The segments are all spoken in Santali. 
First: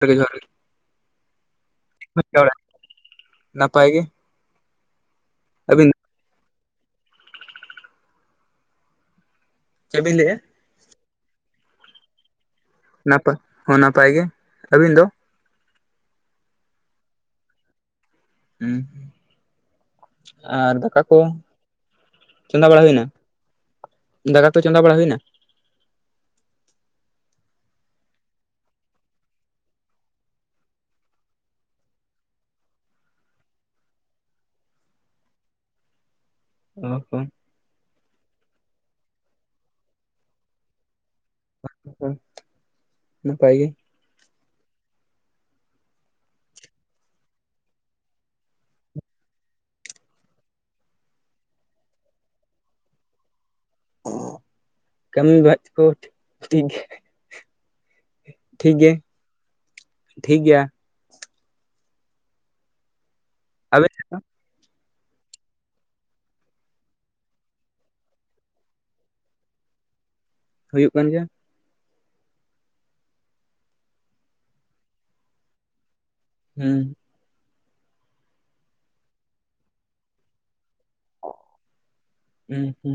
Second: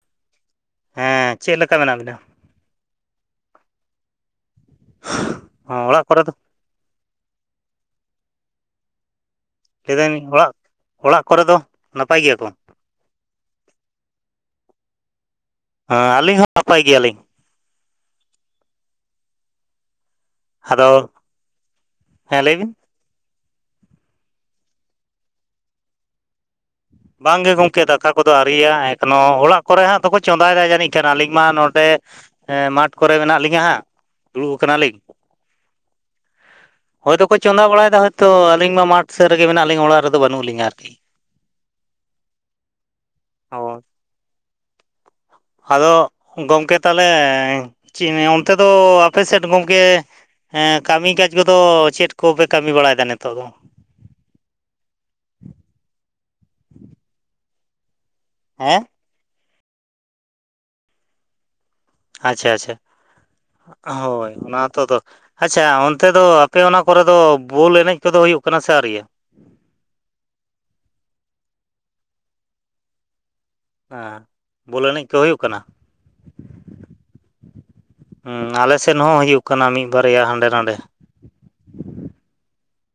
[unintelligible] ᱦᱮᱸ ᱪᱮᱫ ᱞᱮᱠᱟ ᱢᱮᱱᱟᱜ ᱵᱤᱱᱟ? ᱱᱟᱯᱟᱭ ᱜᱮ᱾ ᱦᱚᱸ ᱟᱹᱵᱤᱱ ᱚᱲᱟᱜ ᱠᱚᱨᱮ ᱫᱚ ᱪᱮᱫ ᱵᱤᱱ ᱞᱟᱹᱭᱫᱟᱹᱧ ᱞᱟᱹᱭᱮᱜᱼᱟ ᱚᱲᱟᱜ, ᱚᱲᱟᱜ ᱠᱚᱨᱮ ᱫᱚ ᱱᱟᱯᱟᱭ ᱜᱮᱭᱟ ᱠᱚ? ᱱᱟᱯᱟ ᱦᱚᱸ ᱱᱟᱯᱟᱭ ᱜᱮ᱾ ᱟᱹᱵᱤᱱ ᱫᱚ? ᱟ ᱟᱹᱞᱤᱧ ᱦᱚᱸ ᱱᱟᱯᱟᱭ ᱜᱮᱭᱟᱞᱤᱧ᱾ ᱩᱸ ᱟᱨ ᱟᱫᱚ ᱫᱟᱠᱟ ᱠᱚ ᱦᱮᱸ ᱞᱟᱹᱭ ᱵᱤᱱ? ᱪᱚᱸᱫᱟ ᱵᱟᱲᱟ ᱦᱩᱭᱱᱟ? ᱫᱟᱠᱟ ᱛᱚ ᱪᱚᱸᱫᱟ ᱵᱟᱲᱟ ᱦᱩᱭᱱᱟ? ᱵᱟᱝᱜᱮ ᱜᱚᱝᱠᱮ ᱫᱟᱠᱟ ᱠᱚᱫᱚ ᱟᱹᱣᱨᱤᱭᱟᱜᱼᱟ ᱮᱠᱷᱚᱱᱳ ᱚᱲᱟᱜ ᱠᱚᱨᱮ ᱦᱟᱸᱜ ᱫᱚᱠᱚ ᱪᱚᱸᱫᱟᱭᱫᱟ ᱡᱟᱹᱱᱤᱡ ᱠᱷᱟᱱ, ᱟᱹᱞᱤᱧ ᱢᱟ ᱱᱚᱸᱰᱮ ᱦᱮᱸ ᱢᱟᱴᱷ ᱠᱚᱨᱮ ᱢᱮᱱᱟᱜ ᱞᱤᱧᱟᱹ ᱦᱟᱸᱜ ᱫᱩᱲᱩᱵ ᱠᱟᱱᱟᱞᱤᱧ᱾ [inaudible] ᱚ ᱦᱚᱸ ᱦᱚᱭᱛᱚ ᱠᱚ ᱪᱚᱸᱫᱟ ᱵᱟᱲᱟᱭᱫᱟ, ᱦᱚᱭᱛᱚ ᱟᱹᱞᱤᱧ ᱢᱟ ᱢᱟᱴᱷ ᱥᱮᱜ ᱨᱮᱜᱮ ᱢᱮᱱᱟᱜ ᱞᱤᱧ, ᱚᱲᱟᱜ ᱨᱮᱫᱚ ᱵᱟᱹᱱᱩᱜ ᱞᱤᱧᱟ ᱟᱨᱠᱤ᱾ [inaudible] ᱱᱟᱯᱟᱭ ᱜᱮ᱾ ᱚ ᱟᱫᱚ ᱜᱚᱝᱠᱮ ᱛᱟᱦᱞᱮ [inaudible] ᱚᱱᱛᱮ ᱫᱚ ᱟᱯᱮ ᱥᱮᱫ ᱜᱚᱝᱠᱮ ᱦᱮᱸ ᱠᱟᱹᱢᱤ ᱠᱟᱡᱽ ᱠᱚᱫᱚ ᱪᱮᱫ ᱠᱚᱯᱮ ᱠᱟᱹᱢᱤ ᱵᱟᱲᱟᱭᱫᱟ ᱱᱤᱛᱚᱜ ᱫᱚ? ᱠᱟᱹᱢᱤ ᱵᱟᱡ ᱠᱚ ᱴᱷᱤᱠ ᱜᱮ ᱴᱷᱤᱠ ᱦᱮᱸ? ᱜᱮ, ᱴᱷᱤᱠ ᱜᱮᱭᱟ᱾ ᱟᱪᱪᱷᱟ ᱟᱪᱪᱷᱟ ᱟᱵᱮᱱ ᱥᱮᱫ ᱫᱚ ᱦᱳᱭ ᱚᱱᱟ ᱦᱚᱛᱚ ᱫᱚ ᱟᱪᱪᱷᱟ ᱚᱱᱛᱮ ᱫᱚ ᱟᱯᱮ ᱚᱱᱟ ᱠᱚᱨᱮ ᱫᱚ ᱵᱚᱞ ᱮᱱᱮᱡ ᱠᱚᱫᱚ ᱦᱩᱭᱩᱜ ᱠᱟᱱᱟ ᱥᱮ ᱟᱣᱨᱤᱭᱟ? ᱦᱩᱭᱩᱜ ᱠᱟᱱ ᱜᱮᱭᱟ᱾ ᱟ ᱵᱚᱞ ᱮᱱᱮᱡ ᱠᱚ ᱦᱩᱭᱩᱜ ᱠᱟᱱᱟ? ᱦᱩᱸ ᱦᱩᱸ ᱟᱞᱮᱥᱮᱫ ᱦᱚᱸ ᱦᱩᱭᱩᱜ ᱠᱟᱱᱟ ᱢᱤᱜ ᱵᱟᱨᱭᱟ ᱦᱟᱸᱰᱮ ᱱᱟᱰᱮ᱾ ᱦᱩᱸ ᱦᱩᱸ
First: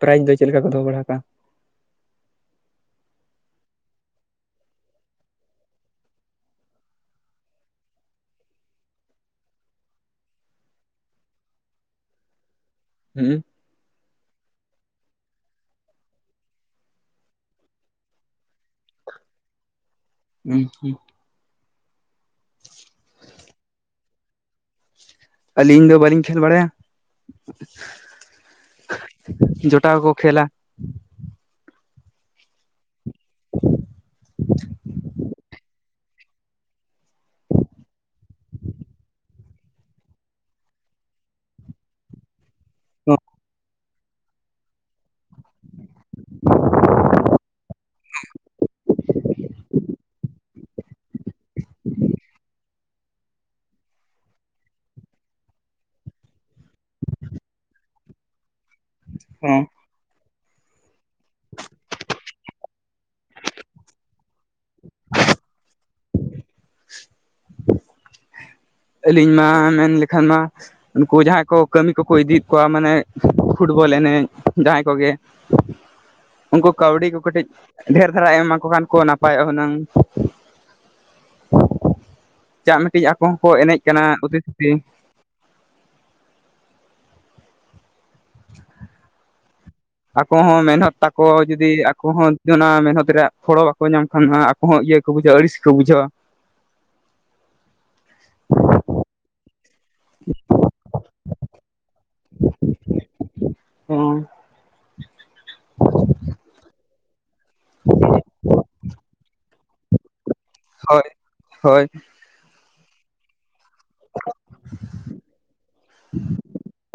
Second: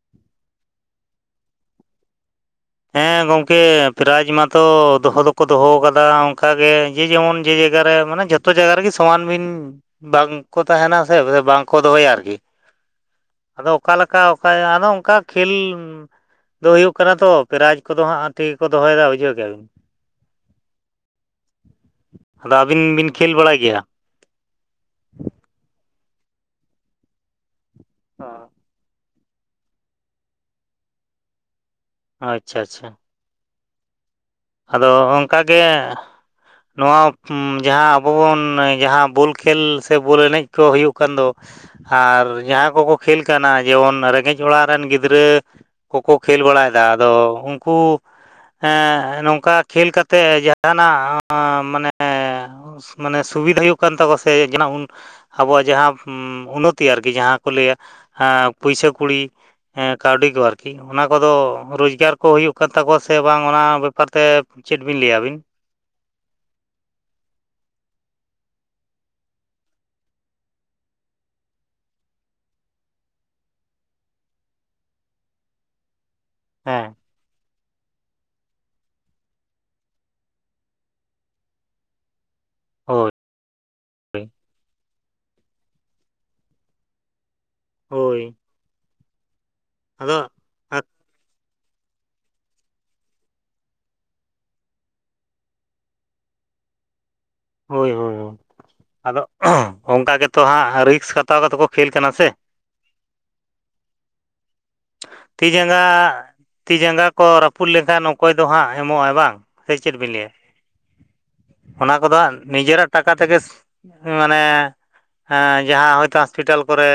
ᱯᱨᱟᱭᱤᱡᱽ ᱫᱚ ᱪᱮᱫ ᱞᱮᱠᱟ ᱠᱚ ᱫᱚᱦᱚ ᱵᱟᱲᱟ ᱠᱟᱜᱼᱟ? ᱦᱮᱸ ᱜᱚᱝᱠᱮ ᱯᱨᱟᱭᱤᱡᱽ ᱢᱟᱛᱚ ᱫᱚᱦᱚ ᱫᱚᱠᱚ ᱫᱚᱦᱚᱣ ᱠᱟᱫᱟ ᱚᱝᱠᱟ ᱜᱮ ᱡᱮ ᱡᱮᱢᱚᱱ ᱡᱮ ᱡᱟᱭᱜᱟ ᱨᱮ ᱢᱟᱱᱮ ᱡᱷᱚᱛᱚ ᱡᱟᱭᱜᱟ ᱨᱮᱜᱮ ᱥᱚᱢᱟᱱ ᱵᱤᱱ ᱵᱟᱝᱠᱚ ᱛᱟᱦᱮᱱᱟ ᱥᱮ [inaudible] ᱵᱟᱝᱠᱚ ᱫᱚᱦᱚᱭᱟ ᱟᱨᱠᱤ᱾ ᱦᱩᱸ ᱟᱫᱚ ᱚᱠᱟ ᱞᱮᱠᱟ ᱚᱠᱟ [unintelligible] ᱟᱫᱚ ᱚᱝᱠᱟ ᱠᱷᱮᱞ ᱫᱚ ᱦᱩᱭᱩᱜ ᱠᱟᱱᱟ ᱛᱚ᱾ ᱯᱨᱟᱭᱤᱡ ᱠᱚᱫᱚ ᱦᱟᱸᱜ ᱴᱷᱤᱠ ᱜᱮ ᱠᱚ ᱫᱚᱦᱚᱭᱫᱟ, ᱵᱩᱡᱷᱟᱹᱣ ᱠᱮᱜᱼᱟ ᱵᱤᱱ? [inaudible] ᱟᱫᱚ ᱟᱹᱵᱤᱱ ᱵᱤᱱ ᱠᱷᱮᱞ ᱵᱟᱲᱟᱭ ᱜᱮᱭᱟ? ᱟᱹᱞᱤᱧ ᱫᱚ ᱵᱟᱹᱞᱤᱧ ᱠᱷᱮᱞ ᱵᱟᱲᱟᱭᱟ᱾ ᱚ ᱡᱚᱴᱟᱣ ᱠᱚ ᱠᱷᱮᱞᱟ᱾ ᱟᱪᱪᱷᱟ ᱟᱪᱪᱷᱟ᱾ ᱟᱫᱚ ᱚᱝᱠᱟ ᱜᱮ, ᱱᱚᱣᱟ ᱩᱢ ᱡᱟᱦᱟᱸ ᱟᱵᱚ ᱵᱚᱱ ᱡᱟᱦᱟᱸ ᱵᱩᱞ ᱠᱷᱮᱞ ᱥᱮ ᱵᱚᱞ ᱮᱱᱮᱡ ᱠᱚ ᱦᱩᱭᱩᱜ ᱠᱟᱱ ᱫᱚ ᱟᱨ ᱡᱟᱦᱟᱸ ᱠᱚᱠᱚ ᱠᱷᱮᱞ ᱠᱟᱱᱟ ᱡᱮᱢᱚᱱ ᱨᱮᱸᱜᱮᱡ ᱚᱲᱟᱜ ᱨᱮᱱ ᱜᱤᱫᱽᱨᱟᱹ ᱠᱚᱠᱚ ᱠᱷᱮᱞ ᱵᱟᱲᱟᱭᱫᱟ ᱟᱫᱚ ᱩᱝᱠᱩ ᱮᱸ ᱱᱚᱝᱠᱟ ᱠᱷᱮᱞ ᱠᱟᱛᱮᱜ ᱡᱟᱦᱟᱱᱟᱜ ᱢᱟᱱᱮ ᱥᱩ ᱢᱟᱱᱮ ᱥᱩᱵᱤᱫᱟ ᱦᱩᱭᱩᱜ ᱠᱟᱱ ᱛᱟᱠᱚᱣᱟ ᱥᱮ ᱡᱟᱦᱟᱸ ᱩᱱ ᱟᱵᱚᱣᱟᱜ ᱡᱟᱦᱟᱸ ᱩᱢ ᱩᱱᱱᱚᱛᱤ ᱟᱨᱠᱤ ᱡᱟᱦᱟᱸ ᱠᱚ ᱞᱟᱹᱭᱟ ᱟᱸ ᱯᱩᱭᱥᱟᱹ ᱠᱩᱲᱤ᱾ ᱚᱸ ᱦᱮᱸ ᱠᱟᱹᱣᱰᱤ ᱠᱚ ᱟᱨᱠᱤ ᱚᱱᱟ ᱠᱚᱫᱚ ᱨᱳᱡᱽᱜᱟᱨ ᱠᱚ ᱦᱩᱭᱩᱜ ᱠᱟᱱ ᱛᱟᱠᱚᱣᱟ ᱥᱮ ᱵᱟᱝ ᱚᱱᱟ ᱵᱮ ᱯᱟᱨᱛᱮ ᱪᱮᱫ ᱵᱤᱱ ᱞᱮᱭᱟ ᱟᱵᱤᱱ? [unintelligible] ᱟᱹᱞᱤᱧ ᱢᱟ ᱢᱮᱱ ᱞᱮᱠᱷᱟᱱ ᱢᱟ ᱩᱱᱠᱩ ᱡᱟᱦᱟᱸᱭ ᱠᱚ ᱠᱟᱹᱢᱤ ᱠᱚᱠᱚ ᱤᱫᱤᱭᱮᱫ ᱠᱚᱣᱟ ᱢᱟᱱᱮ ᱯᱷᱩᱴᱵᱚᱞ ᱮᱱᱮᱡ ᱡᱟᱦᱟᱸᱭ ᱠᱚᱜᱮ ᱩᱱᱠᱩ ᱦᱮᱸ ᱠᱟᱹᱣᱰᱤ ᱠᱚ ᱠᱟᱹᱴᱤᱡ ᱰᱷᱮᱨ ᱫᱷᱟᱨᱟ ᱮᱢᱟ ᱠᱚ ᱠᱷᱟᱱ ᱠᱚ ᱱᱟᱯᱟᱭᱚᱜᱼᱟ ᱦᱩᱱᱟᱹᱝ᱾ ᱪᱟᱜ ᱢᱤᱫᱴᱤᱡ ᱦᱳᱭ ᱟᱠᱚ ᱦᱚᱸᱠᱚ ᱮᱱᱮᱡ ᱠᱟᱱᱟ ᱚᱛᱤ ᱥᱚᱛᱤ ᱦᱳᱭ᱾ ᱟᱫᱚ ᱟᱠᱚ ᱦᱚᱸ ᱟᱫ ᱢᱮᱦᱱᱚᱛ ᱛᱟ ᱟᱠᱚ ᱡᱩᱫᱤ ᱟᱠᱚ ᱦᱚᱸ ᱚᱱᱟ ᱢᱮᱦᱱᱚᱛ ᱨᱮᱭᱟᱜ ᱯᱷᱚᱲᱚ ᱵᱟᱠᱚ ᱧᱟᱢ ᱠᱷᱟᱱ ᱦᱟᱸᱜ ᱟᱠᱚ ᱦᱚᱸ ᱤᱭᱟᱹ ᱠᱚ ᱵᱩᱡᱷᱟᱹᱣᱟ ᱟᱹᱲᱤᱥ ᱠᱚ ᱵᱩᱡᱷᱟᱹᱣᱟ᱾ ᱦᱳᱭ ᱦᱳᱭ ᱦᱳᱭ, ᱟᱫᱚ ᱚᱱᱠᱟ ᱜᱮᱛᱚ ᱦᱟᱸᱜ ᱨᱤᱠᱥ ᱦᱟᱛᱟᱣ ᱠᱟᱛᱮ ᱠᱚ ᱠᱷᱮᱞ ᱠᱟᱱᱟ ᱥᱮ᱾ ᱦᱚᱸ᱾ ᱛᱤ ᱡᱟᱸᱜᱟ ᱛᱤ ᱡᱟᱸᱜᱟ ᱠᱚ ᱨᱟᱹᱯᱩᱫ ᱞᱮᱱᱠᱷᱟᱱ ᱚᱠᱚᱭ ᱫᱚ ᱦᱟᱸᱜ ᱮᱢᱚᱜᱼᱟᱭ ᱵᱟᱝ? ᱥᱮ ᱪᱮᱫ ᱵᱤᱱ ᱞᱮᱭᱟ? ᱦᱳᱭ ᱦᱳᱭ ᱚᱱᱟ ᱠᱚᱫᱚ ᱦᱟᱸᱜ ᱱᱤᱡᱮᱨᱟᱜ ᱴᱟᱠᱟ ᱛᱮᱜᱮ ᱢᱟᱱᱮᱸ ᱮᱸ ᱡᱟᱦᱟᱸ ᱦᱚᱭᱛᱳ ᱦᱚᱥᱯᱤᱴᱟᱞ ᱠᱚᱨᱮ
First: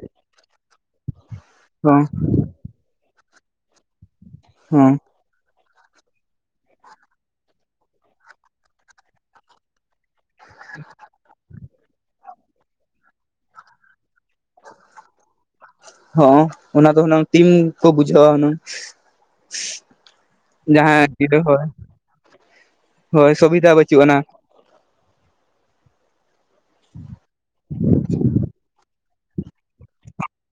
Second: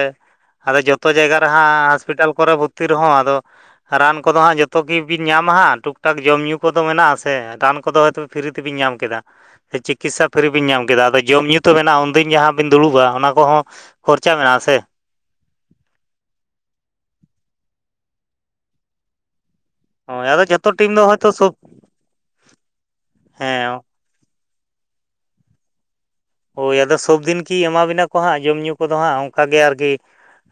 ᱟᱫᱚ ᱡᱚᱛᱚ ᱡᱟᱭᱜᱟ ᱨᱮ ᱦᱟᱸᱜ ᱦᱚᱸ ᱦᱟᱥᱯᱤᱴᱟᱞ ᱠᱚᱨᱮ ᱵᱷᱚᱨᱛᱤ ᱨᱮᱦᱚᱸ ᱟᱫᱚ ᱨᱟᱱ ᱠᱚᱫᱚ ᱦᱟᱸᱜ ᱡᱚᱛᱚ ᱦᱚᱸ ᱜᱤ ᱵᱤ ᱧᱟᱢᱟ ᱦᱟᱸᱜ ᱴᱩᱠ ᱴᱟᱠ ᱡᱚᱢᱼᱧᱩ ᱠᱚᱫᱚ ᱢᱮᱱᱟᱜ-ᱟ ᱥᱮ ᱨᱟᱱ ᱠᱚᱫᱚ ᱦᱚᱭᱛᱳ ᱯᱷᱤᱨᱤ ᱛᱮᱵᱤᱱ ᱧᱟᱢ ᱠᱮᱫᱟ᱾ ᱥᱮ ᱪᱤᱠᱤᱥᱥᱟ ᱯᱷᱤᱨᱤ ᱵᱤᱱ ᱧᱟᱢ ᱠᱮᱫᱟ ᱟᱫᱚ ᱡᱚᱢᱼᱧᱩ ᱛᱚ ᱢᱮᱱᱟᱜᱼᱟ ᱩᱱᱫᱤᱱ ᱡᱟᱦᱟᱸ ᱵᱤᱱ ᱫᱩᱲᱩᱵᱼᱟ ᱚᱱᱟ ᱠᱚᱦᱚᱸ ᱠᱷᱚᱨᱪᱟ ᱢᱮᱱᱟᱜᱼᱟ ᱥᱮ? ᱦᱚᱸ ᱚᱱᱟ ᱫᱚ ᱦᱩᱱᱟᱹᱝ ᱴᱤᱢ ᱠᱚ ᱵᱩᱡᱷᱟᱹᱣᱟ ᱦᱩᱱᱟᱹᱝ᱾ ᱦᱳᱭ ᱟᱫᱚ ᱡᱚᱛᱚ ᱴᱤᱢ ᱫᱚ ᱡᱟᱦᱟᱸ ᱦᱚᱭᱛᱳ ᱠᱤᱫᱚ ᱥᱚᱵ ᱦᱳᱭ, ᱦᱳᱭ ᱥᱩᱵᱤᱫᱟ ᱦᱮᱸ ᱵᱟᱹᱪᱩᱜ ᱟᱱᱟ᱾ ᱦᱳᱭ ᱟᱫᱚ ᱥᱚᱵ ᱫᱤᱱ ᱠᱤ ᱮᱢᱟ ᱵᱤᱱᱟ ᱠᱚ ᱦᱟᱸᱜ ᱡᱚᱢᱼᱧᱩ ᱠᱚᱫᱚ ᱦᱟᱸᱜ ᱚᱱᱠᱟ ᱜᱮ ᱟᱨᱠᱤ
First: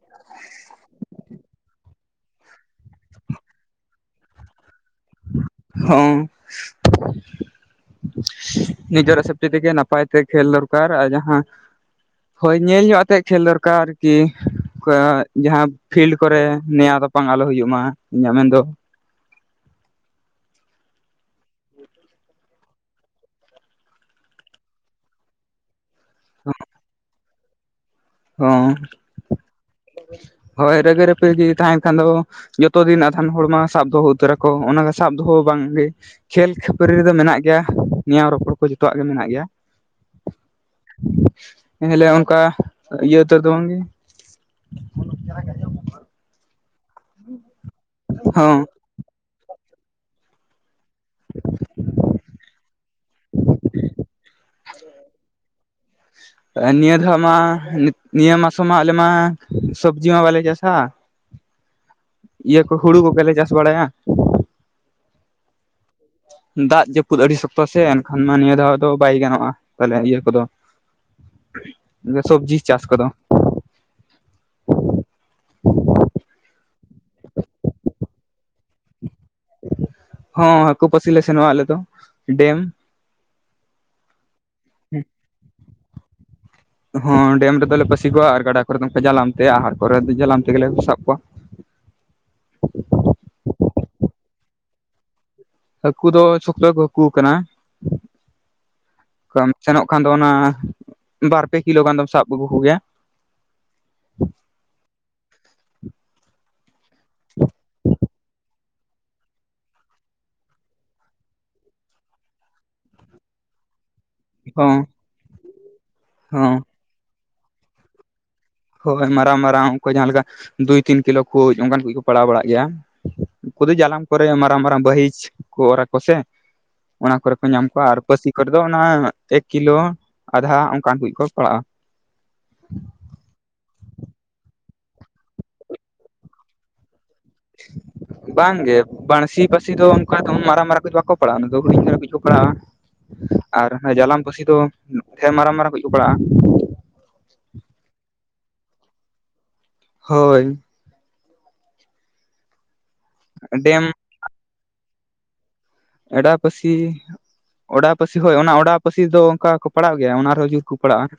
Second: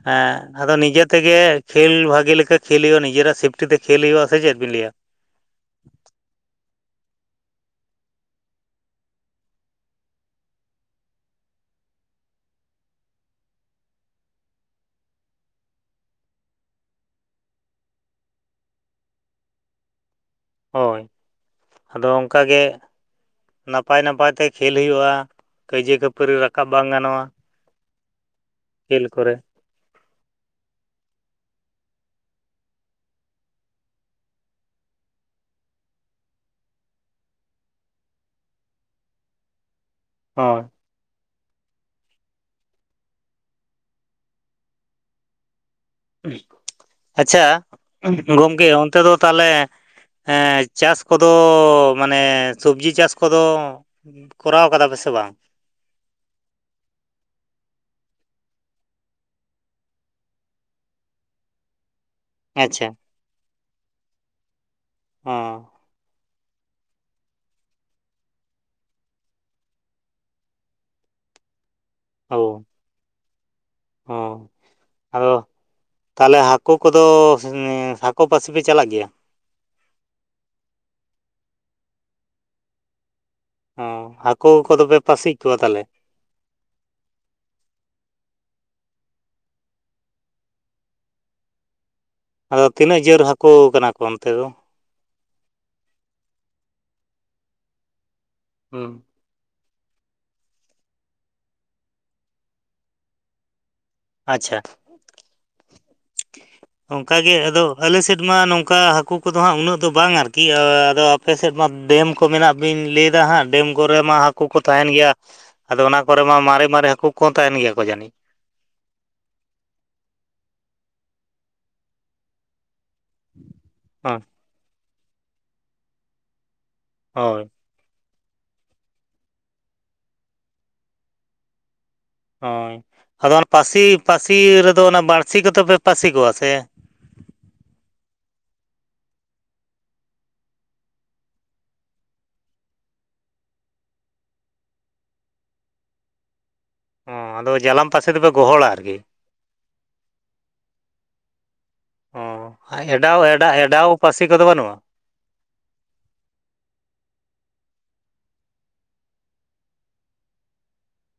ᱦᱮᱸ ᱟᱫᱚ ᱱᱤᱡᱮ ᱛᱮᱜᱮ ᱠᱷᱮᱞ ᱵᱷᱟᱜᱮ ᱞᱮᱠᱟ ᱠᱷᱮᱞ ᱦᱩᱭᱩᱜᱼᱟ ᱱᱤᱡᱮᱨᱟᱜ ᱥᱮᱯᱴᱤ ᱛᱮ ᱠᱷᱮᱞ ᱦᱩᱭᱩᱜ-ᱟ ᱥᱮ ᱪᱮᱫ ᱵᱤᱱ ᱞᱮᱭᱟ? ᱦᱚᱸ᱾ ᱱᱤᱡᱮᱨᱟᱜ ᱥᱮᱯᱴᱤ ᱛᱮᱜᱮ ᱱᱟᱯᱟᱭ ᱛᱮ ᱠᱷᱮᱞ ᱫᱚᱨᱠᱟᱨ ᱟᱨ ᱡᱟᱦᱟᱸ ᱦᱳᱭ ᱧᱮᱞ ᱧᱚᱜ ᱟᱛᱮᱫ ᱠᱷᱮᱞ ᱫᱚᱨᱠᱟᱨ ᱠᱤ ᱟ ᱡᱟᱦᱟᱸ ᱯᱷᱤᱞᱰ ᱠᱚᱨᱮ ᱱᱮᱭᱟ ᱫᱚ ᱵᱟᱝ ᱟᱞᱚ ᱦᱩᱭᱩᱜ ᱢᱟ ᱤᱧᱟᱹᱜ ᱢᱮᱱᱫᱚ᱾ ᱦᱳᱭ, ᱟᱫᱚ ᱚᱝᱠᱟ ᱜᱮ ᱱᱟᱯᱟᱭ ᱱᱟᱯᱟᱭ ᱛᱮ ᱠᱷᱮᱞ ᱦᱩᱭᱩᱜᱼᱟ, ᱠᱟᱹᱭᱡᱟᱹ ᱠᱷᱟᱹᱯᱟᱹᱨᱤ ᱨᱟᱠᱟᱵ ᱵᱟᱝ ᱜᱟᱱᱚᱜᱼᱟ᱾ ᱦᱚᱸ ᱠᱷᱮᱞ ᱠᱚᱨᱮ ᱦᱳᱭ ᱨᱟᱹᱜᱟᱹ ᱨᱟᱹᱯᱟᱹᱜᱤ ᱛᱟᱦᱮᱸᱱ ᱠᱷᱟᱱ ᱫᱚ ᱡᱚᱛᱚ ᱫᱤᱱ ᱟᱫᱷᱟᱱ ᱦᱚᱲ ᱢᱟ ᱥᱟᱵ ᱫᱚᱦᱚ ᱩᱛᱟᱹᱨᱟ ᱟᱠᱚ ᱚᱱᱟ ᱥᱟᱵ ᱫᱚᱦᱚ ᱵᱟᱝ ᱜᱮᱼᱼ ᱠᱷᱮᱞ ᱠᱷᱟᱹᱯᱟᱹᱨᱤ ᱨᱮᱫᱚ ᱢᱮᱱᱟᱜ ᱜᱮᱭᱟ, ᱱᱮᱭᱟᱣ ᱨᱚᱯᱚᱲ ᱠᱚ ᱡᱚᱛᱚᱣᱟᱜ ᱜᱮ ᱢᱮᱱᱟᱜ ᱜᱮᱭᱟ᱾ ᱦᱚᱭ᱾ ᱮ ᱦᱤᱞᱮ ᱚᱱᱠᱟ ᱤᱭᱟᱹ ᱩᱛᱟᱹᱨ ᱫᱚ ᱵᱟᱝᱜᱮ᱾ [inaudible] ᱟᱪᱪᱷᱟ, ᱦᱚᱸ ᱜᱚᱢᱠᱮ ᱚᱱᱛᱮ ᱫᱚ ᱛᱟᱞᱮ ᱮᱸ ᱪᱟᱥ ᱠᱚᱫᱚ ᱢᱟᱱᱮ ᱥᱚᱵᱽᱡᱤ ᱪᱟᱥ ᱠᱚᱫᱚ ᱠᱚᱨᱟᱣ ᱠᱟᱫᱟ ᱯᱮ ᱥᱮ ᱵᱟᱝ? [unintelligible] ᱮᱸ ᱱᱤᱭᱟᱹ ᱫᱷᱟᱜ ᱢᱟ ᱱᱤᱛ ᱱᱤᱭᱟᱹ ᱢᱟᱥᱚᱢ ᱢᱟ ᱟᱞᱮ ᱢᱟ ᱥᱚᱵᱽᱡᱤ ᱢᱟ ᱵᱟᱞᱮ ᱪᱟᱥᱟ᱾ ᱤᱭᱟᱹ ᱠᱩ ᱟᱪᱪᱷᱟ ᱦᱩᱲᱩ ᱠᱚᱜᱮᱞᱮ ᱪᱟᱥ ᱵᱟᱲᱟᱭᱟ᱾ ᱦᱚᱸ᱾ ᱫᱟᱜ ᱡᱟᱹᱯᱩᱫ ᱟᱹᱰᱤ ᱥᱚᱠᱛᱚ ᱥᱮ ᱮᱱᱠᱷᱟᱱ ᱢᱟ ᱱᱤᱭᱟᱹ ᱫᱷᱟᱣ ᱫᱚ ᱵᱟᱭ ᱜᱟᱱᱚᱜᱼᱟ᱾ ᱛᱟᱦᱞᱮ ᱤᱭᱟᱹ ᱠᱚᱫᱚ, ᱚ ᱥᱚᱵᱡᱤ ᱪᱟᱥ ᱠᱚᱫᱚ᱾ ᱦᱚᱸ, ᱟᱫᱚ ᱛᱟᱦᱞᱮ ᱦᱟᱠᱳ ᱠᱚᱫᱚ ᱥᱮᱸ ᱦᱟᱠᱳ ᱯᱟᱹᱥᱤᱯᱮ ᱪᱟᱞᱟᱜ ᱜᱮᱭᱟ? ᱦᱚ ᱸ ᱦᱟᱠᱳ ᱯᱟᱹᱥᱤ ᱞᱮ ᱥᱮᱱᱚᱜᱼᱟ ᱟᱞᱮ ᱫᱚ ᱰᱮᱢ᱾ ᱚ, ᱦᱟᱠᱳ ᱠᱚᱫᱚ ᱯᱮ ᱯᱟᱥᱤ ᱠᱚᱣᱟ ᱛᱟᱞᱦᱮ? ᱦᱚᱸ ᱰᱮᱢ ᱨᱮᱫᱚᱞᱮ ᱯᱟᱥᱤ ᱠᱚᱣᱟ᱾ ᱟᱨ ᱜᱟᱰᱟ ᱠᱚᱨᱮ ᱫᱚ ᱡᱟᱞᱟᱢ ᱛᱮ ᱟᱦᱟᱨ ᱠᱚᱨᱮ ᱫᱚ ᱡᱟᱞᱟᱢ ᱛᱮᱜᱮᱱᱞᱮ ᱥᱟᱵ ᱠᱚᱣᱟ᱾ [unintelligible] ᱟᱫᱚ ᱛᱤᱱᱟᱹᱜ ᱡᱳᱨ ᱦᱟᱹᱠᱩ ᱠᱟᱱᱟ ᱠᱚ ᱚᱱᱛᱮ ᱫᱚ? ᱦᱟᱹᱠᱩ ᱫᱚ ᱥᱚᱠᱛᱚ ᱜᱮ ᱠᱚ ᱦᱟᱹᱠᱩ ᱠᱟᱱᱟ᱾ ᱦᱩᱸ᱾ ᱠᱟᱢ ᱥᱮᱱᱚᱜ ᱠᱷᱟᱱ ᱫᱚ ᱚᱱᱟ ᱵᱟᱨ ᱯᱮ ᱠᱤᱞᱳ ᱜᱟᱱ ᱫᱚᱢ ᱥᱟᱵ ᱟᱹᱜᱩ ᱠᱚᱜᱮᱭᱟ᱾ ᱟᱪᱪᱷᱟ᱾ ᱚᱱᱠᱟ ᱜᱮ ᱟᱫᱚ ᱟᱞᱮ ᱥᱮᱫ ᱢᱟ ᱱᱚᱝ ᱠᱟ ᱦᱟᱹᱠᱩ ᱠᱚᱫᱚ ᱦᱟᱸᱜ ᱩᱱᱟᱹᱜ ᱫᱚ ᱵᱟᱝ ᱟᱨᱠᱤ ᱟᱫᱚ ᱟᱯᱮ ᱥᱮᱫ ᱢᱟ ᱰᱮᱢ ᱠᱚ ᱢᱮᱱᱟᱜ ᱵᱤᱱ ᱞᱮᱭ ᱫᱟ ᱦᱟᱸᱜ᱾ ᱰᱮᱢ ᱠᱚᱨᱮ ᱢᱟ ᱦᱟᱹᱠᱩ ᱠᱚ ᱦᱚᱸ ᱛᱟᱦᱮᱱ ᱜᱮᱭᱟ, ᱟᱫᱚ ᱚᱱᱟ ᱠᱚᱨᱮ ᱢᱟ ᱦᱚᱸ ᱢᱟᱨᱮ ᱢᱟᱨᱮ ᱦᱟᱹᱠᱩ ᱠᱚᱦᱚᱸ ᱛᱟᱦᱮᱱ ᱜᱮᱭᱟ ᱠᱚ ᱡᱟᱹᱱᱤᱡ? ᱦᱳᱭ, ᱢᱟᱨᱟᱝ ᱢᱟᱨᱟᱝ ᱚᱝᱠᱚ ᱡᱟᱦᱟᱸ ᱞᱮᱠᱟ ᱫᱩᱭ ᱛᱤᱱ ᱠᱤᱞᱳ ᱠᱳᱡ ᱚᱱᱠᱟᱱ ᱠᱚ ᱯᱟᱲᱟᱣ ᱵᱟᱲᱟᱜ ᱜᱮᱭᱟ᱾ ᱩᱱᱠᱩ ᱫᱚ ᱡᱟᱞᱟᱢ ᱦᱳᱭ ᱠᱚᱨᱮ ᱢᱟᱨᱟᱝ ᱢᱟᱨᱟᱝ ᱵᱟᱹᱦᱤᱡ ᱠᱚ ᱚᱨ ᱟᱠᱚ ᱥᱮ, ᱚᱱᱟ ᱠᱚᱨᱮ ᱦᱳᱭ ᱠᱚ ᱧᱟᱢ ᱠᱚᱣᱟ ᱟᱨ ᱯᱟᱹᱥᱤ ᱠᱚᱨᱮ ᱫᱚ ᱚᱱᱟ ᱮᱠ ᱠᱤᱞᱳ ᱟᱫᱷᱟ ᱚᱱᱠᱟᱱ ᱠᱚᱭᱤᱡ ᱠᱚ ᱯᱟᱲᱟᱜᱼᱟ᱾ ᱦᱳᱭ, ᱟᱫᱚ ᱚᱱᱟ ᱯᱟᱹᱥᱤ ᱯᱟᱹᱥᱤ ᱨᱮᱫᱚ ᱚᱱᱟ ᱵᱟᱹᱲᱥᱤ ᱠᱚᱛᱮ ᱯᱮ ᱯᱟᱹᱥᱤ ᱠᱚᱣᱟ ᱥᱮ? [unintelligible] ᱵᱟᱝ ᱜᱮ ᱵᱟᱹᱲᱥᱤ ᱯᱟᱹᱥᱤ ᱫᱚ ᱚᱱᱠᱟ ᱩᱱ ᱢᱟᱨᱟᱝ ᱢᱟᱨᱟᱝ ᱠᱚᱡ ᱵᱟᱠᱚ ᱯᱟᱲᱟᱜᱼᱟ ᱚᱱᱟ ᱫᱚ, ᱦᱩᱰᱤᱧ ᱫᱷᱟᱨᱟ ᱠᱤᱪᱷᱩ ᱠᱚ ᱯᱟᱲᱟᱜᱼᱟ᱾ ᱟᱨ ᱡᱟᱞᱟᱢ ᱯᱟᱹᱥᱤ ᱫᱚ ᱦᱮᱸ, ᱢᱟᱨᱟᱝ ᱢᱟᱨᱟᱝ ᱠᱚᱡ ᱠᱚ ᱯᱟᱲᱟᱜᱼᱟ᱾ ᱚ ᱟᱫᱚ ᱡᱟᱞᱟᱢ ᱯᱟᱥᱤ ᱫᱚᱯᱮ ᱜᱚᱦᱚᱲᱟ ᱟᱨᱠᱤ? ᱦᱳᱭ᱾ ᱚ ᱟ ᱮᱰᱟᱣ ᱮᱰᱟ ᱮᱰᱟᱣ ᱰᱮᱢ ᱯᱟᱹᱥᱤ ᱠᱚᱫᱚ ᱵᱟᱱᱩᱜ-ᱟ? ᱮᱰᱟᱣ ᱯᱟᱹᱥᱤ ᱚᱰᱟᱣ ᱯᱟᱹᱥᱤ ᱦᱳᱭ ᱚᱱᱟ ᱯᱟᱹᱥᱤ ᱫᱚ ᱚᱱᱠᱟ ᱠᱚ ᱯᱟᱲᱟᱜ ᱜᱮᱭᱟ, ᱚᱱᱟ ᱨᱮᱦᱚᱸ ᱡᱩᱨ ᱠᱚ ᱯᱟᱲᱟᱜᱼᱟ᱾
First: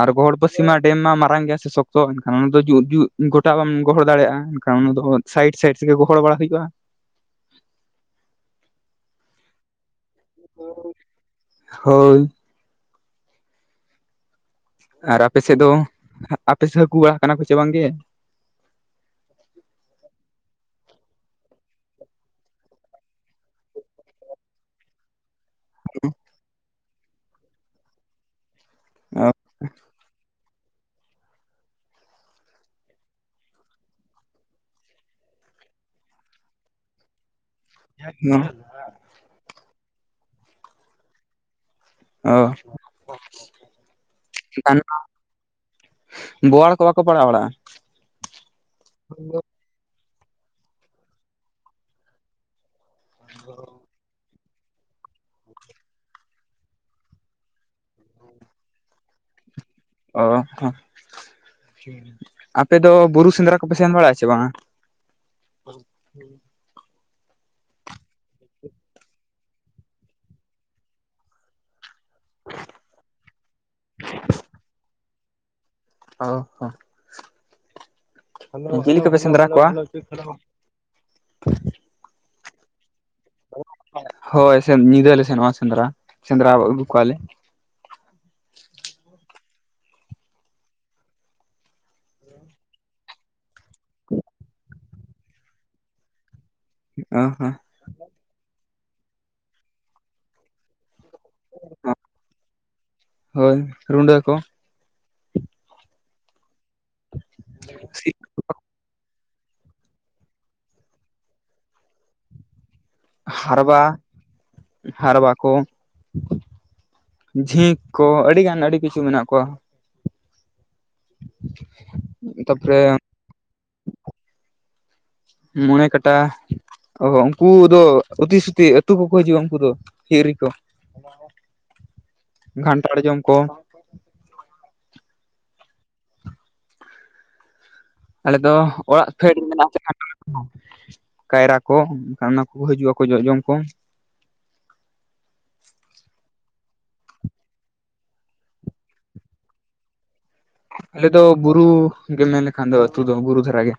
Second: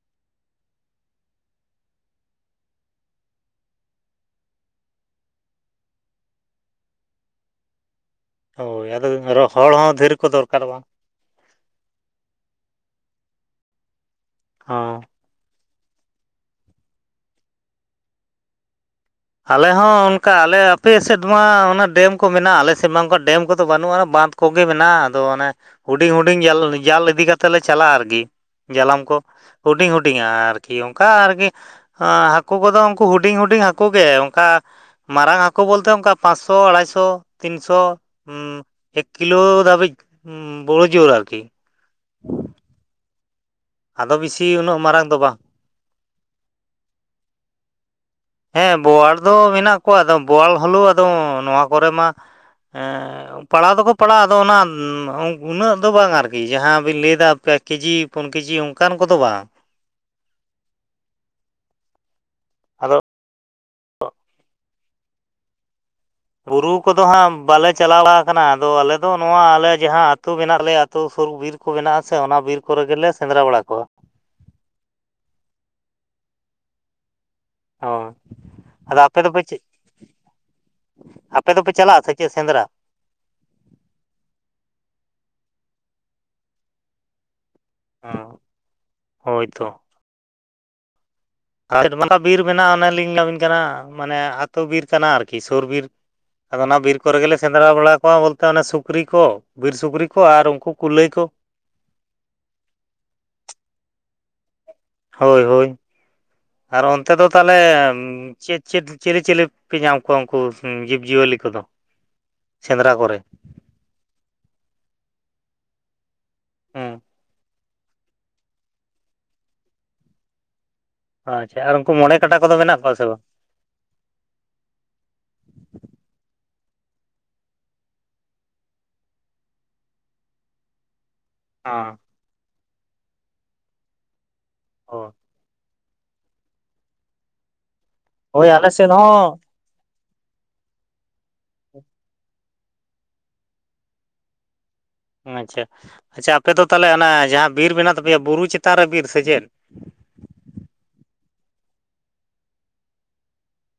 ᱟᱨ ᱜᱚᱦᱚᱲ ᱯᱟᱥᱤ ᱢᱟ ᱰᱮᱢ ᱢᱟ ᱢᱟᱨᱟᱝ ᱜᱮᱭᱟ ᱥᱮ ᱥᱚᱠᱛᱚ ᱮᱱᱠᱷᱟᱱ ᱚᱱᱟ ᱫᱚ ᱡᱩ ᱡᱩᱛ ᱜᱚᱴᱟ ᱵᱟᱢ ᱜᱚᱦᱚᱲ ᱫᱟᱲᱮᱭᱟᱜᱼᱟ᱾ ᱚᱱᱟ ᱫᱚ ᱥᱟᱭᱤᱰ ᱥᱟᱭᱤᱰ ᱛᱮᱜᱮ ᱜᱚᱦᱚᱲ ᱵᱟᱲᱟ ᱦᱩᱭᱩᱜᱼᱟ᱾ ᱦᱳᱭ ᱟᱫᱚ ᱟᱨᱚ ᱦᱚᱲ ᱦᱚᱸ ᱫᱷᱟ. ᱨ [inaudible] ᱦᱳᱭ᱾ ᱚᱸ᱾ ᱟᱨ ᱟᱯᱮ ᱥᱮᱫ ᱫᱚ, ᱟᱯᱮ ᱥᱮᱫ ᱦᱟᱹᱠᱩ ᱵᱟᱲᱟ ᱠᱟᱱᱟ ᱠᱚ ᱪᱮ ᱵᱟᱝᱜᱮ? ᱟᱞᱮ ᱦᱚᱸ ᱚᱱᱠᱟ ᱟᱞᱮ ᱟᱯᱮ ᱥᱮᱫ ᱢᱟ ᱚᱱᱟ ᱰᱮᱢ ᱠᱚ ᱢᱮᱱᱟᱜᱼᱟ᱾ ᱟᱞᱮ ᱥᱮᱫ ᱢᱟ ᱚᱱᱠᱟ ᱰᱮᱢ ᱠᱚᱫᱚ ᱵᱟᱹᱱᱩᱜᱼᱟ ᱱᱟ ᱵᱟᱸᱫᱷ ᱠᱚᱜᱮ ᱢᱮᱱᱟᱜᱼᱟ᱾ ᱟᱫᱚ ᱚᱱᱮ ᱦᱩᱰᱤᱧ ᱦᱤᱰᱤᱧ ᱡᱟᱞ ᱡᱟᱞ ᱤᱫᱤ ᱠᱟᱛᱮ ᱞᱮ ᱪᱟᱞᱟᱜᱼᱟ ᱟᱨᱠᱤ᱾ ᱡᱟᱞᱟᱢ ᱠᱚ, ᱦᱩᱰᱤᱧ ᱦᱩᱰᱤᱧᱟ ᱟᱨ ᱠᱤ ᱚᱱᱠᱟ ᱟᱨᱠᱤ ᱟᱸ ᱦᱟᱹᱠᱩ ᱠᱚᱫᱚ ᱩᱱᱠᱩ ᱦᱩᱰᱤᱧ ᱦᱩᱰᱤᱧ ᱦᱟᱠ ᱠᱚ ᱴᱜᱮ ᱚᱱᱠᱟ ᱢᱟᱨᱟᱝ ᱦᱟᱹᱠᱩ ᱵᱚᱞᱛᱮ ᱚᱱᱠᱟ ᱯᱟᱸᱪᱥᱥᱚ ᱟᱲᱟᱭᱥᱚ᱾ ᱛᱤᱱᱥᱚ ᱩᱸ ᱮᱠ ᱠᱤᱞᱳ ᱫᱷᱟᱹᱵᱤᱡ ᱵᱚᱲᱳ ᱡᱳᱨ ᱟᱨᱠᱤ᱾ ᱚ᱾ ᱟᱫᱚ ᱵᱤᱥᱤ ᱩᱱᱟᱹᱜ ᱢᱟᱨᱟᱝ ᱫᱚ ᱵᱟᱝ᱾ ᱵᱳᱣᱟᱲ ᱠᱚ ᱵᱟᱠᱚ ᱯᱟᱲᱟᱣ ᱵᱟᱲᱟᱜᱼᱟ? ᱦᱮᱸ, ᱵᱳᱣᱟᱲ ᱫᱚ ᱢᱮᱱᱟᱜ ᱠᱚᱣᱟ ᱟᱫᱚ ᱵᱚᱣᱟᱞ ᱦᱚᱞᱳ ᱟᱫᱚ ᱱᱚᱣᱟ ᱠᱚᱨᱮ ᱢᱟ ᱮᱸ ᱯᱟᱲᱦᱟᱣ ᱫᱚᱠᱚ ᱯᱟᱲᱦᱟᱜᱼᱟ ᱟᱫᱚ ᱚᱱᱟ ᱩᱸ ᱩᱱᱟᱹᱜ ᱫᱚ ᱵᱟᱝ ᱟᱨᱠᱤ ᱡᱟᱦᱟᱸ ᱵᱤᱱ ᱞᱮᱭ ᱫᱟ ᱯᱮ ᱠᱮᱡᱤ ᱯᱩᱱ ᱠᱮᱡᱤ ᱚᱱᱠᱟᱱ ᱠᱚᱫᱚ ᱵᱟᱝ᱾ ᱚ, ᱦᱚ, ᱟᱯᱮ ᱫᱚ ᱟᱫᱚ ᱵᱩᱨᱩ ᱥᱮᱱᱫᱽᱨᱟ ᱡᱟᱯᱮ ᱥᱮᱱ ᱵᱟᱲᱟᱜᱼᱟ ᱪᱮ ᱵᱟᱝᱟ? ᱵᱩᱨᱩ ᱠᱚᱫᱚ ᱦᱟᱸᱜ ᱵᱟᱞᱮ ᱪᱟᱞᱟᱣ ᱵᱟᱲᱟ ᱠᱟᱱᱟ ᱟᱫᱚ ᱟᱞᱮ ᱫᱚ ᱱᱚᱣᱟ ᱟᱞᱮ ᱡᱟᱦᱟᱸ ᱟᱹᱛᱩ ᱢᱮᱱᱟᱜ ᱞᱮᱭᱟ ᱟᱹᱛᱳ ᱥᱩᱨ ᱵᱤᱨ ᱠᱚ ᱢᱮᱱᱟᱜᱼᱟ ᱥᱮ ᱚᱱᱟ ᱵᱤᱨ ᱠᱚᱨᱮ ᱜᱮᱞᱮ ᱥᱮᱸᱫᱽᱨᱟ ᱵᱟᱲᱟ ᱠᱚᱣᱟ᱾ [inaudible] ᱦᱳᱭ᱾ ᱟᱫᱚ ᱪᱤᱞᱤ ᱠᱚᱯᱮ ᱟᱯᱮ ᱫᱚᱯᱮ ᱥᱮᱸᱫᱽᱨᱟ ᱪᱮᱫ ᱠᱚᱣᱟ? ᱟᱯᱮ ᱫᱚᱯᱮ ᱪᱟᱞᱟᱜᱼᱟ ᱥᱮ ᱪᱮᱫ ᱥᱮᱸᱫᱽᱨᱟ? ᱦᱳᱭ ᱧᱤᱫᱟᱹ ᱞᱮ ᱥᱮᱱᱚᱜ-ᱟ ᱥᱮᱸᱫᱽᱨᱟ ᱥᱮᱸᱫᱽᱨᱟ ᱟᱹᱜᱩ ᱠᱚᱣᱟ ᱞᱮ ᱚᱸ ᱦᱳᱭ ᱛᱳ᱾ ᱟᱨ [inaudible] ᱵᱤᱨ ᱢᱮᱱᱟᱜᱼᱟ ᱚᱱᱮ ᱞᱤᱧ ᱞᱟᱹᱭ ᱟᱵᱤᱱ ᱠᱟᱱᱟ ᱢᱟᱱᱮ ᱟᱹᱛᱳ ᱵᱤᱨ ᱠᱟᱱᱟ ᱟᱨᱠᱤ ᱥᱳᱨ ᱵᱤᱨ᱾ ᱟᱫᱚ ᱚᱱᱟ ᱵᱤᱨ ᱠᱚᱨᱮ ᱚ ᱜᱮᱞᱮ ᱦᱚᱸ ᱥᱮᱸᱫᱽᱨᱟ ᱵᱟᱲᱟ ᱠᱚᱣᱟ ᱵᱚᱞᱛᱮ ᱚᱱᱟ ᱥᱩᱠᱨᱤ ᱠᱚ ᱵᱤᱨ ᱥᱩᱠᱨᱤ ᱠᱚ ᱟᱨ ᱩᱱᱠᱩ ᱠᱩᱞᱟᱹᱭ ᱠᱚ᱾ ᱦᱳᱭ ᱨᱩᱰᱟᱹ ᱠᱚ᱾ ᱦᱳᱭ ᱦᱳᱭ ᱟᱨ ᱚᱱᱛᱮ ᱫᱚ ᱛᱟᱦᱚᱞᱮ ᱪᱮᱫ ᱪᱮᱫ ᱪᱮᱞᱮ ᱪᱮᱞᱮ ᱯᱮ ᱧᱟᱢ ᱠᱚᱣᱟ ᱩᱱᱠᱩ ᱡᱤᱵᱽᱡᱤᱭᱟᱹᱞᱤ ᱠᱚᱫᱚ ᱥᱮᱸᱫᱽᱨᱟ ᱠᱚᱨᱮ? ᱦᱟᱨᱵᱟ ᱦᱟᱨᱵᱟ ᱠᱚ᱾ ᱦᱩᱸ᱾ ᱡᱷᱤᱸᱠ ᱠᱚ ᱟᱹᱰᱤᱜᱟᱱ ᱟᱹᱰᱤ ᱠᱤᱪᱷᱩ ᱢᱮᱱᱟᱜ ᱠᱚᱣᱟ᱾ ᱟᱪᱪᱷᱟ ᱟᱨ ᱩᱱᱠᱩ ᱢᱚᱬᱮ ᱠᱟᱴᱟ ᱠᱚᱫᱚ ᱢᱮᱱᱟᱜ ᱛᱟᱯᱚᱨᱮ ᱠᱚᱣᱟ ᱥᱮ ᱵᱟᱝ? ᱢᱚᱬᱮ ᱠᱟᱴᱟ ᱚ ᱦᱚ ᱩᱱᱠᱩ ᱫᱚ ᱩᱛᱤ ᱥᱩᱛᱤ ᱟᱹᱛᱩ ᱠᱚᱠᱚ ᱦᱤᱡᱩᱜᱼᱟ ᱩᱱᱠᱩ ᱫᱚ ᱦᱤᱨᱤ ᱠᱚ᱾ ᱚ ᱠᱷᱟᱱᱴᱷᱟᱲ ᱡᱚᱢ ᱠᱚ᱾ ᱚ ᱟᱞᱮ ᱦᱳᱭ ᱫᱚ ᱥᱮᱫ ᱚᱲᱟᱜ ᱯᱷᱮᱰ ᱦᱚᱸ ᱢᱮᱱᱟᱜᱼᱟ ᱞᱮᱠᱷᱟᱱ [inaudible] ᱠᱟᱭᱨᱟ ᱠᱚ ᱮᱠᱷᱟᱱ ᱚᱱᱟ ᱠᱚ ᱦᱤᱡᱩᱜᱼᱟᱠᱚ ᱡᱚ ᱡᱚᱢ ᱠᱚ᱾ ᱟᱪᱪᱷᱟ ᱟᱪᱪᱷᱟ ᱟᱯᱮ ᱫᱚ ᱛᱟᱦᱚᱞᱮ ᱚᱱᱟ ᱡᱟᱦᱟᱸ ᱵᱤᱨ ᱢᱮᱱᱟᱜ ᱛᱟᱯᱮᱭᱟ ᱵᱩᱨᱩ ᱪᱮᱛᱟᱱ ᱨᱮ ᱵᱤᱨ ᱥᱮ ᱪᱮᱫ? ᱟᱞᱮ ᱫᱚ ᱵᱩᱨᱩ ᱜᱮ ᱢᱮᱱ ᱞᱮᱠᱷᱟᱱ ᱫᱚ ᱟᱹᱛᱩ ᱫᱚ ᱵᱩᱨᱩ ᱫᱷᱟᱨᱮ ᱜᱮ᱾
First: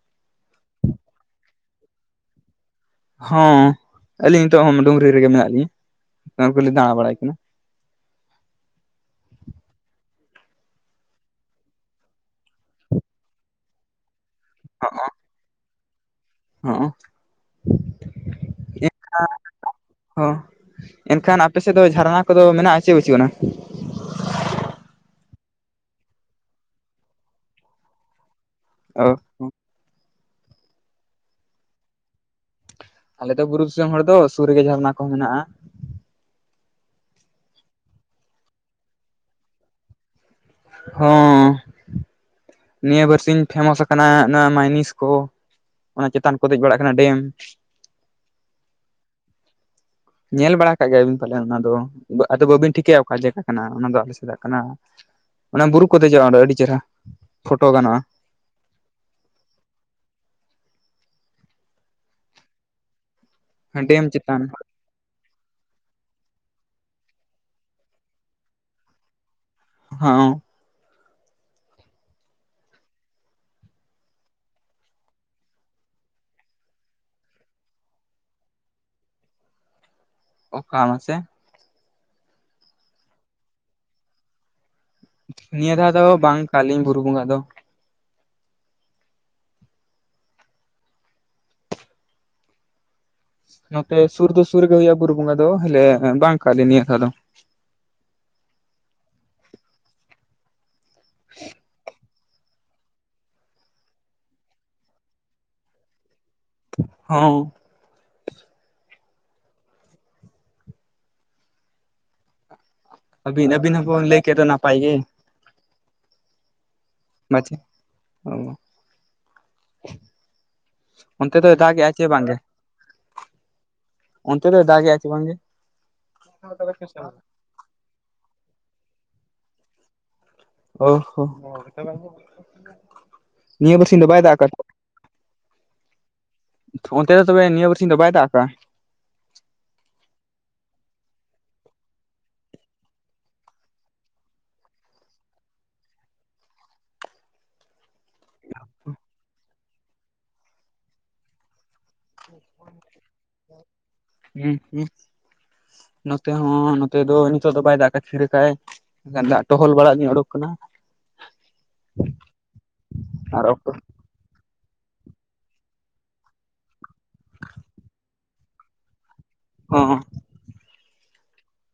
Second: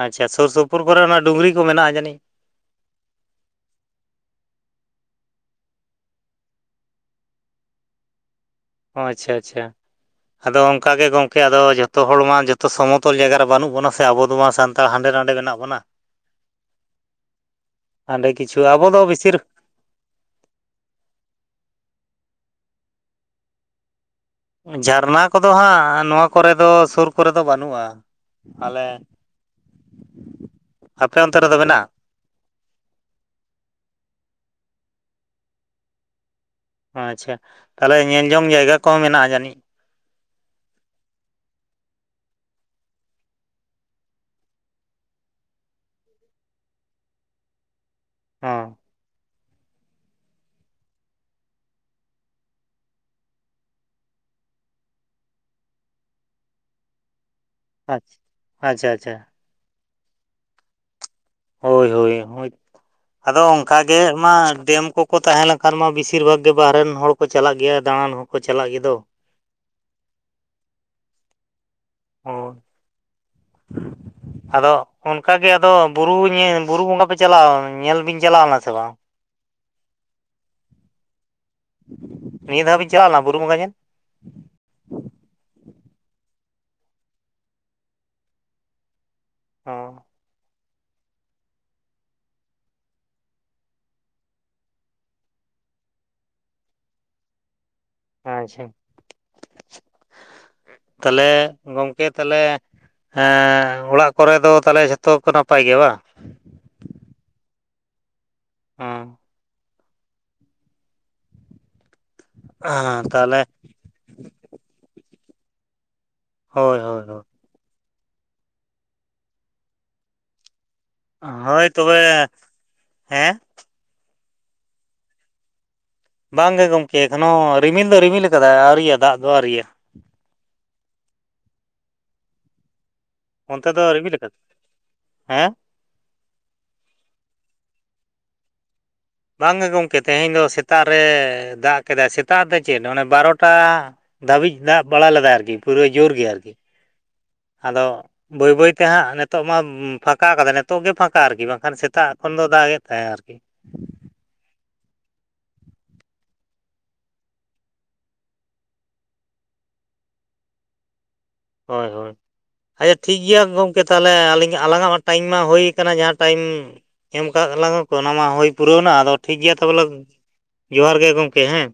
ᱟᱪᱪᱷᱟ ᱥᱩᱨ ᱥᱩᱯᱩᱨ ᱠᱚᱨᱮ ᱚᱱᱟ ᱰᱩᱝᱨᱤ ᱠᱚ ᱢᱮᱱᱟᱜᱼᱟ ᱡᱟᱹᱱᱤᱡ? ᱦᱚᱸ ᱟᱹᱞᱤᱧ ᱱᱤᱛᱚᱜ ᱦᱚᱸ ᱰᱩᱝᱨᱤ ᱨᱮᱜᱮ ᱢᱮᱱᱟᱜ ᱞᱤᱧᱟᱹ ᱚᱱᱟ ᱠᱚᱞᱤᱧ ᱫᱟᱬᱟ ᱵᱟᱲᱟᱭ ᱠᱟᱱᱟ᱾ ᱚ ᱟᱪᱪᱷᱟ ᱟᱪᱪᱷᱟ᱾ ᱟᱫᱚ ᱚᱱᱠᱟᱜ ᱜᱮ ᱜᱚᱢᱠᱮ ᱟᱫᱚ ᱡᱚᱛᱚ ᱦᱚᱲ ᱢᱟ ᱡᱚᱛᱚ ᱥᱚᱢᱚᱛᱚᱞ ᱡᱟᱭᱜᱟ ᱨᱮ ᱵᱟᱹᱱᱩᱜ ᱵᱚᱱᱟ᱾ ᱥᱮ ᱟᱵᱚ ᱫᱚ ᱢᱟ ᱥᱟᱱᱛᱟᱲ ᱦᱟᱸᱰᱮ ᱱᱟᱰᱮ ᱢᱮᱱᱟᱜ ᱵᱚᱱᱟ᱾ ᱦᱚᱸ ᱚᱸ ᱦᱟᱸᱰᱮ ᱠᱤᱪᱷᱩ ᱟᱵᱚ ᱫᱚ ᱢᱮᱱᱠᱷᱟᱱ ᱵᱮᱥᱤᱨ ᱦᱚᱸ ᱮᱱᱠᱷᱟᱱ ᱟᱯᱮ ᱥᱮᱫ ᱫᱚ ᱡᱷᱟᱨᱱᱟ ᱠᱚᱫᱚ ᱢᱮᱱᱟᱜᱼᱟ ᱪᱮᱫ ᱵᱟᱹᱪᱩᱜ ᱟᱱᱟ? ᱡᱷᱟᱨᱱᱟ ᱠᱚᱫᱚ ᱦᱟᱸᱜ ᱱᱚᱣᱟ ᱠᱚᱨᱮ ᱫᱚ ᱥᱳᱨ ᱠᱚᱨᱮ ᱫᱚ ᱵᱟᱹᱱᱩᱜᱼᱟ᱾ ᱟᱞᱮ ᱚ ᱟᱯᱮ ᱚᱱᱛᱮ ᱨᱮᱫᱚ ᱢᱮᱱᱟᱜ-ᱟ? ᱟᱞᱮ ᱫᱚ ᱵᱩᱨᱩ ᱫᱤᱥᱚᱢ ᱦᱚᱲ ᱫᱚ ᱥᱩᱨ ᱨᱮᱜᱮ ᱡᱷᱟᱨᱱᱟ ᱠᱚ ᱢᱮᱱᱟᱜᱼᱟ᱾ ᱟᱪᱪᱷᱟ ᱛᱟᱦᱚᱞᱮ ᱧᱮᱞ ᱡᱚᱝ ᱡᱟᱭᱜᱟ ᱠᱚᱦᱚᱸ ᱢᱮᱱᱟᱜᱼᱟ ᱡᱟᱹᱱᱤᱡ? ᱦᱚᱸ ᱱᱤᱭᱟᱹ ᱵᱟᱨᱥᱤᱧ ᱯᱷᱮᱢᱟᱥ ᱠᱟᱱᱟ ᱱᱚᱣᱟ ᱢᱟᱭᱱᱤᱥ ᱠᱚ᱾ ᱚᱱᱟ ᱪᱮᱛᱟᱱ ᱠᱚ ᱫᱮᱡ ᱵᱟᱲᱟᱜ ᱠᱟᱱᱟ ᱰᱮᱢ᱾ ᱚ ᱧᱮᱞ ᱵᱟᱲᱟ ᱠᱟᱜ ᱜᱮᱭᱟ ᱵᱤᱱ ᱯᱟᱞᱮ ᱚᱱᱟ ᱫᱚ ᱟᱫᱚ ᱵᱟᱹᱵᱤᱱ ᱴᱷᱤᱠᱟᱹᱭᱟ ᱚᱠᱟ ᱡᱟᱭᱜᱟ ᱠᱟᱱᱟ ᱚᱱᱟ ᱫᱚ ᱟᱞᱮ ᱥᱮᱫᱟᱜ ᱠᱟᱱᱟ᱾ ᱚᱱᱟ ᱵᱩᱨᱩ ᱠᱚ ᱫᱮᱡᱚᱜᱼᱟ ᱚᱸᱰᱮ ᱟᱹᱰᱤ ᱪᱮᱦᱨᱟ᱾ ᱟᱪ ᱟᱪᱪᱷᱟ ᱟᱪᱪᱷᱟ᱾ ᱦᱳᱭ ᱦᱳᱭ ᱦᱳᱭ ᱟᱫᱚ ᱚᱱᱠᱟ ᱜᱮ ᱰᱮᱢ ᱢᱟ ᱪᱮᱛᱟᱱ ᱰᱮᱢ ᱠᱚ ᱠᱚ ᱛᱟᱦᱮᱸ ᱞᱮᱱᱠᱷᱟᱱ ᱢᱟ ᱵᱤᱥᱤᱨ ᱵᱷᱟᱜᱽ ᱜᱮ ᱵᱟᱦᱨᱮᱱ ᱦᱚᱲ ᱠᱚ ᱪᱟᱞᱟᱜ ᱜᱮᱭᱟ ᱫᱟᱬᱟᱱ ᱦᱚᱸᱠᱚ ᱪᱟᱞᱟᱜ ᱜᱮ ᱫᱚ᱾ ᱦᱚᱸ ᱦᱳᱭ [inaudible] ᱟᱫᱚ ᱚᱱᱠᱟᱜᱮ ᱟᱫᱚ ᱵᱩᱨᱩ ᱧᱮ ᱵᱩᱨᱩ ᱵᱚᱸᱜᱟ ᱯᱮ ᱪᱟᱞᱟᱣ ᱧᱮᱞ ᱵᱤᱱ ᱪᱟᱞᱟᱣ ᱞᱮᱱᱟ ᱥᱮ ᱵᱟᱝ? [inaudible] ᱚᱠᱟ ᱢᱟᱥᱮ᱾ ᱱᱤᱭᱟᱹ ᱫᱷᱟᱣ ᱵᱤᱱ ᱪᱟᱞᱟᱣ ᱞᱮᱱᱟ ᱵᱩᱨᱩ ᱵᱚᱸᱜᱟ ᱧᱮᱞ? ᱱᱤᱭᱟᱹ ᱫᱷᱟᱣ ᱫᱚ ᱵᱟᱝ ᱠᱟᱜ-ᱟ ᱞᱤᱧ ᱵᱩᱨᱩ ᱵᱚᱸᱜᱟ ᱫᱚ᱾ ᱚ ᱱᱚᱛᱮ ᱥᱩᱨ ᱫᱚ ᱥᱩᱨ ᱨᱮ ᱜᱮ ᱦᱩᱭᱩᱜ-ᱟ ᱵᱩᱨᱩ ᱵᱚᱸᱜᱟ ᱫᱚ, ᱦᱟᱞᱮ ᱵᱟᱝ ᱠᱟᱜ ᱞᱤᱧ ᱱᱤᱭᱟᱹ ᱫᱷᱟᱣ ᱫᱚ᱾ ᱟᱪᱪᱷᱟ [inaudible] ᱛᱟᱦᱚᱸᱞᱮ ᱜᱚᱝᱠᱮ᱾ ᱛᱟᱦᱚᱸᱞᱮ ᱮ ᱚᱲᱟᱜ ᱠᱚᱨᱮ ᱫᱚ ᱛᱟᱦᱚᱸᱞᱮ ᱡᱷᱚᱛᱚ ᱠᱚ ᱱᱟᱯᱟᱭ ᱜᱮᱭᱟ ᱵᱟᱝ᱾ ᱦᱚᱸ᱾ ᱚ ᱦᱮᱸ ᱛᱟᱦᱚᱞᱮ ᱟᱹᱵᱤᱱ ᱟᱹᱵᱤᱱ ᱦᱚᱵᱚ ᱞᱟᱹᱭ ᱠᱮᱫᱚ ᱫᱚ ᱱᱟᱯᱟᱭ ᱜᱮ᱾ ᱦᱳᱭ ᱦᱳᱭ ᱦᱳᱭ᱾ [unintelligible] ᱚ [inaudible] ᱚᱱᱛᱮ ᱫᱚᱭ ᱦᱳᱭ ᱫᱟᱜᱮ-ᱟ ᱛᱚᱵᱮ ᱪᱮ ᱵᱟᱝᱜᱮ? ᱦᱮᱸ [inaudible] ᱚᱱᱛᱮ ᱫᱚᱭ ᱫᱟᱜᱮ ᱪᱮ ᱵᱟᱝᱜᱮ? ᱵᱟᱝ ᱜᱮ ᱜᱚᱢᱠᱮ ᱮᱠᱷᱚᱱᱳ ᱨᱤᱢᱤᱞ ᱫᱚ ᱨᱤᱢᱤᱞ ᱟᱠᱟᱫᱟᱭ ᱟᱹᱣᱨᱤᱭᱟ ᱫᱟᱜ ᱫᱚ ᱟᱹᱣᱨᱤᱭᱟ᱾ ᱚ ᱦᱚᱸ [unintelligible] ᱚᱱᱛᱮ ᱱᱤᱭᱟᱹ ᱵᱟᱨ ᱥᱤᱧ ᱫᱚ ᱨᱤᱢᱤᱞ ᱵᱟᱭ ᱫᱟᱜ ᱟᱠᱟᱫᱟ ᱟᱠᱟᱫ ᱦᱮᱸ ᱚᱱᱛᱮ ᱫᱚ ᱛᱚᱵᱮ ᱱᱤᱭᱟ ᱵᱟᱨ ᱥᱤᱧ ᱫᱚ ᱵᱟᱭ ᱫᱟᱜ ᱠᱟᱜ-ᱟ᱾ ᱵᱟᱝ ᱜᱮ ᱜᱚᱢᱠᱮ ᱛᱮᱦᱮᱸᱧ ᱫᱚ ᱥᱮᱛᱟᱜ ᱨᱮ ᱫᱟᱜ ᱠᱮᱫᱟᱭ ᱥᱮᱛᱟᱜ ᱫᱚ ᱪᱮᱫ ᱚᱱᱮ ᱵᱟᱨᱚᱴᱟ ᱫᱷᱟᱹᱵᱤᱡ ᱫᱟᱜ ᱵᱟᱲᱟ ᱞᱮᱫᱟ ᱟᱹᱨᱠᱤ, ᱯᱩᱨᱟᱹ ᱡᱳᱨ ᱜᱮ ᱟᱹᱨᱠᱤ᱾ ᱟᱫᱚ ᱵᱟᱹᱭ ᱵᱟᱹᱭ ᱛᱮ ᱦᱟᱸᱜ ᱱᱤᱛᱚᱜ ᱢᱟ ᱯᱷᱟᱸᱠᱟ ᱠᱟᱫᱟ ᱱᱤᱛᱚᱜ ᱜᱮ ᱯᱷᱟᱸᱠᱟ ᱟᱹᱨᱠᱤ ᱵᱟᱝ ᱠᱷᱟᱱ ᱥᱮᱛᱟᱜ ᱠᱷᱚᱱ ᱫᱚ ᱫᱟᱜ ᱜᱮ ᱛᱟᱦᱮᱸ ᱟᱹᱨᱠᱤ᱾ ᱦᱩᱸ ᱦᱩᱸ ᱱᱚᱛᱮ ᱦᱚᱸ ᱱᱚᱛᱮ ᱫᱚ ᱱᱤᱛᱚᱜ ᱫᱚ ᱵᱟᱭ ᱫᱟᱜ ᱠᱟᱜ-ᱟᱭ ᱛᱷᱤᱨᱟ ᱠᱟᱜ-ᱟᱭ᱾ ᱮᱱᱠᱷᱟᱱ ᱫᱟᱜ ᱴᱚᱦᱚᱞ ᱵᱟᱲᱟᱜ ᱧᱚᱜ ᱚᱰᱳᱜ ᱠᱟᱱᱟ᱾ ᱦᱳᱭ ᱦᱳᱭ, ᱟᱪᱪᱷᱟ ᱴᱷᱤᱠᱜ ᱜᱮᱭᱟ ᱟᱨ ᱚᱠᱛᱚ ᱜᱚᱢᱠᱮ᱾ ᱛᱟᱦᱚᱸᱞᱮ ᱟᱹᱞᱤᱧ ᱟᱞᱟᱝᱟᱜ ᱢᱟ ᱴᱟᱭᱤᱢ ᱢᱟ ᱦᱩᱭ ᱟᱠᱟᱱᱟ ᱡᱟᱦᱟᱸ ᱴᱟᱭᱤᱢ ᱮᱢ ᱠᱟᱜ ᱞᱟᱝᱟ ᱠᱚ ᱚᱱᱟ ᱢᱟ ᱦᱩᱭ ᱯᱩᱨᱟᱹᱣᱱᱟ ᱟᱫᱚ ᱴᱷᱤᱠ ᱜᱮᱭᱟ ᱛᱚᱵᱚᱞᱮ ᱦᱚᱸ ᱡᱚᱦᱟᱨ ᱜᱮ ᱜᱚᱝᱠᱮ ᱦᱮᱸ᱾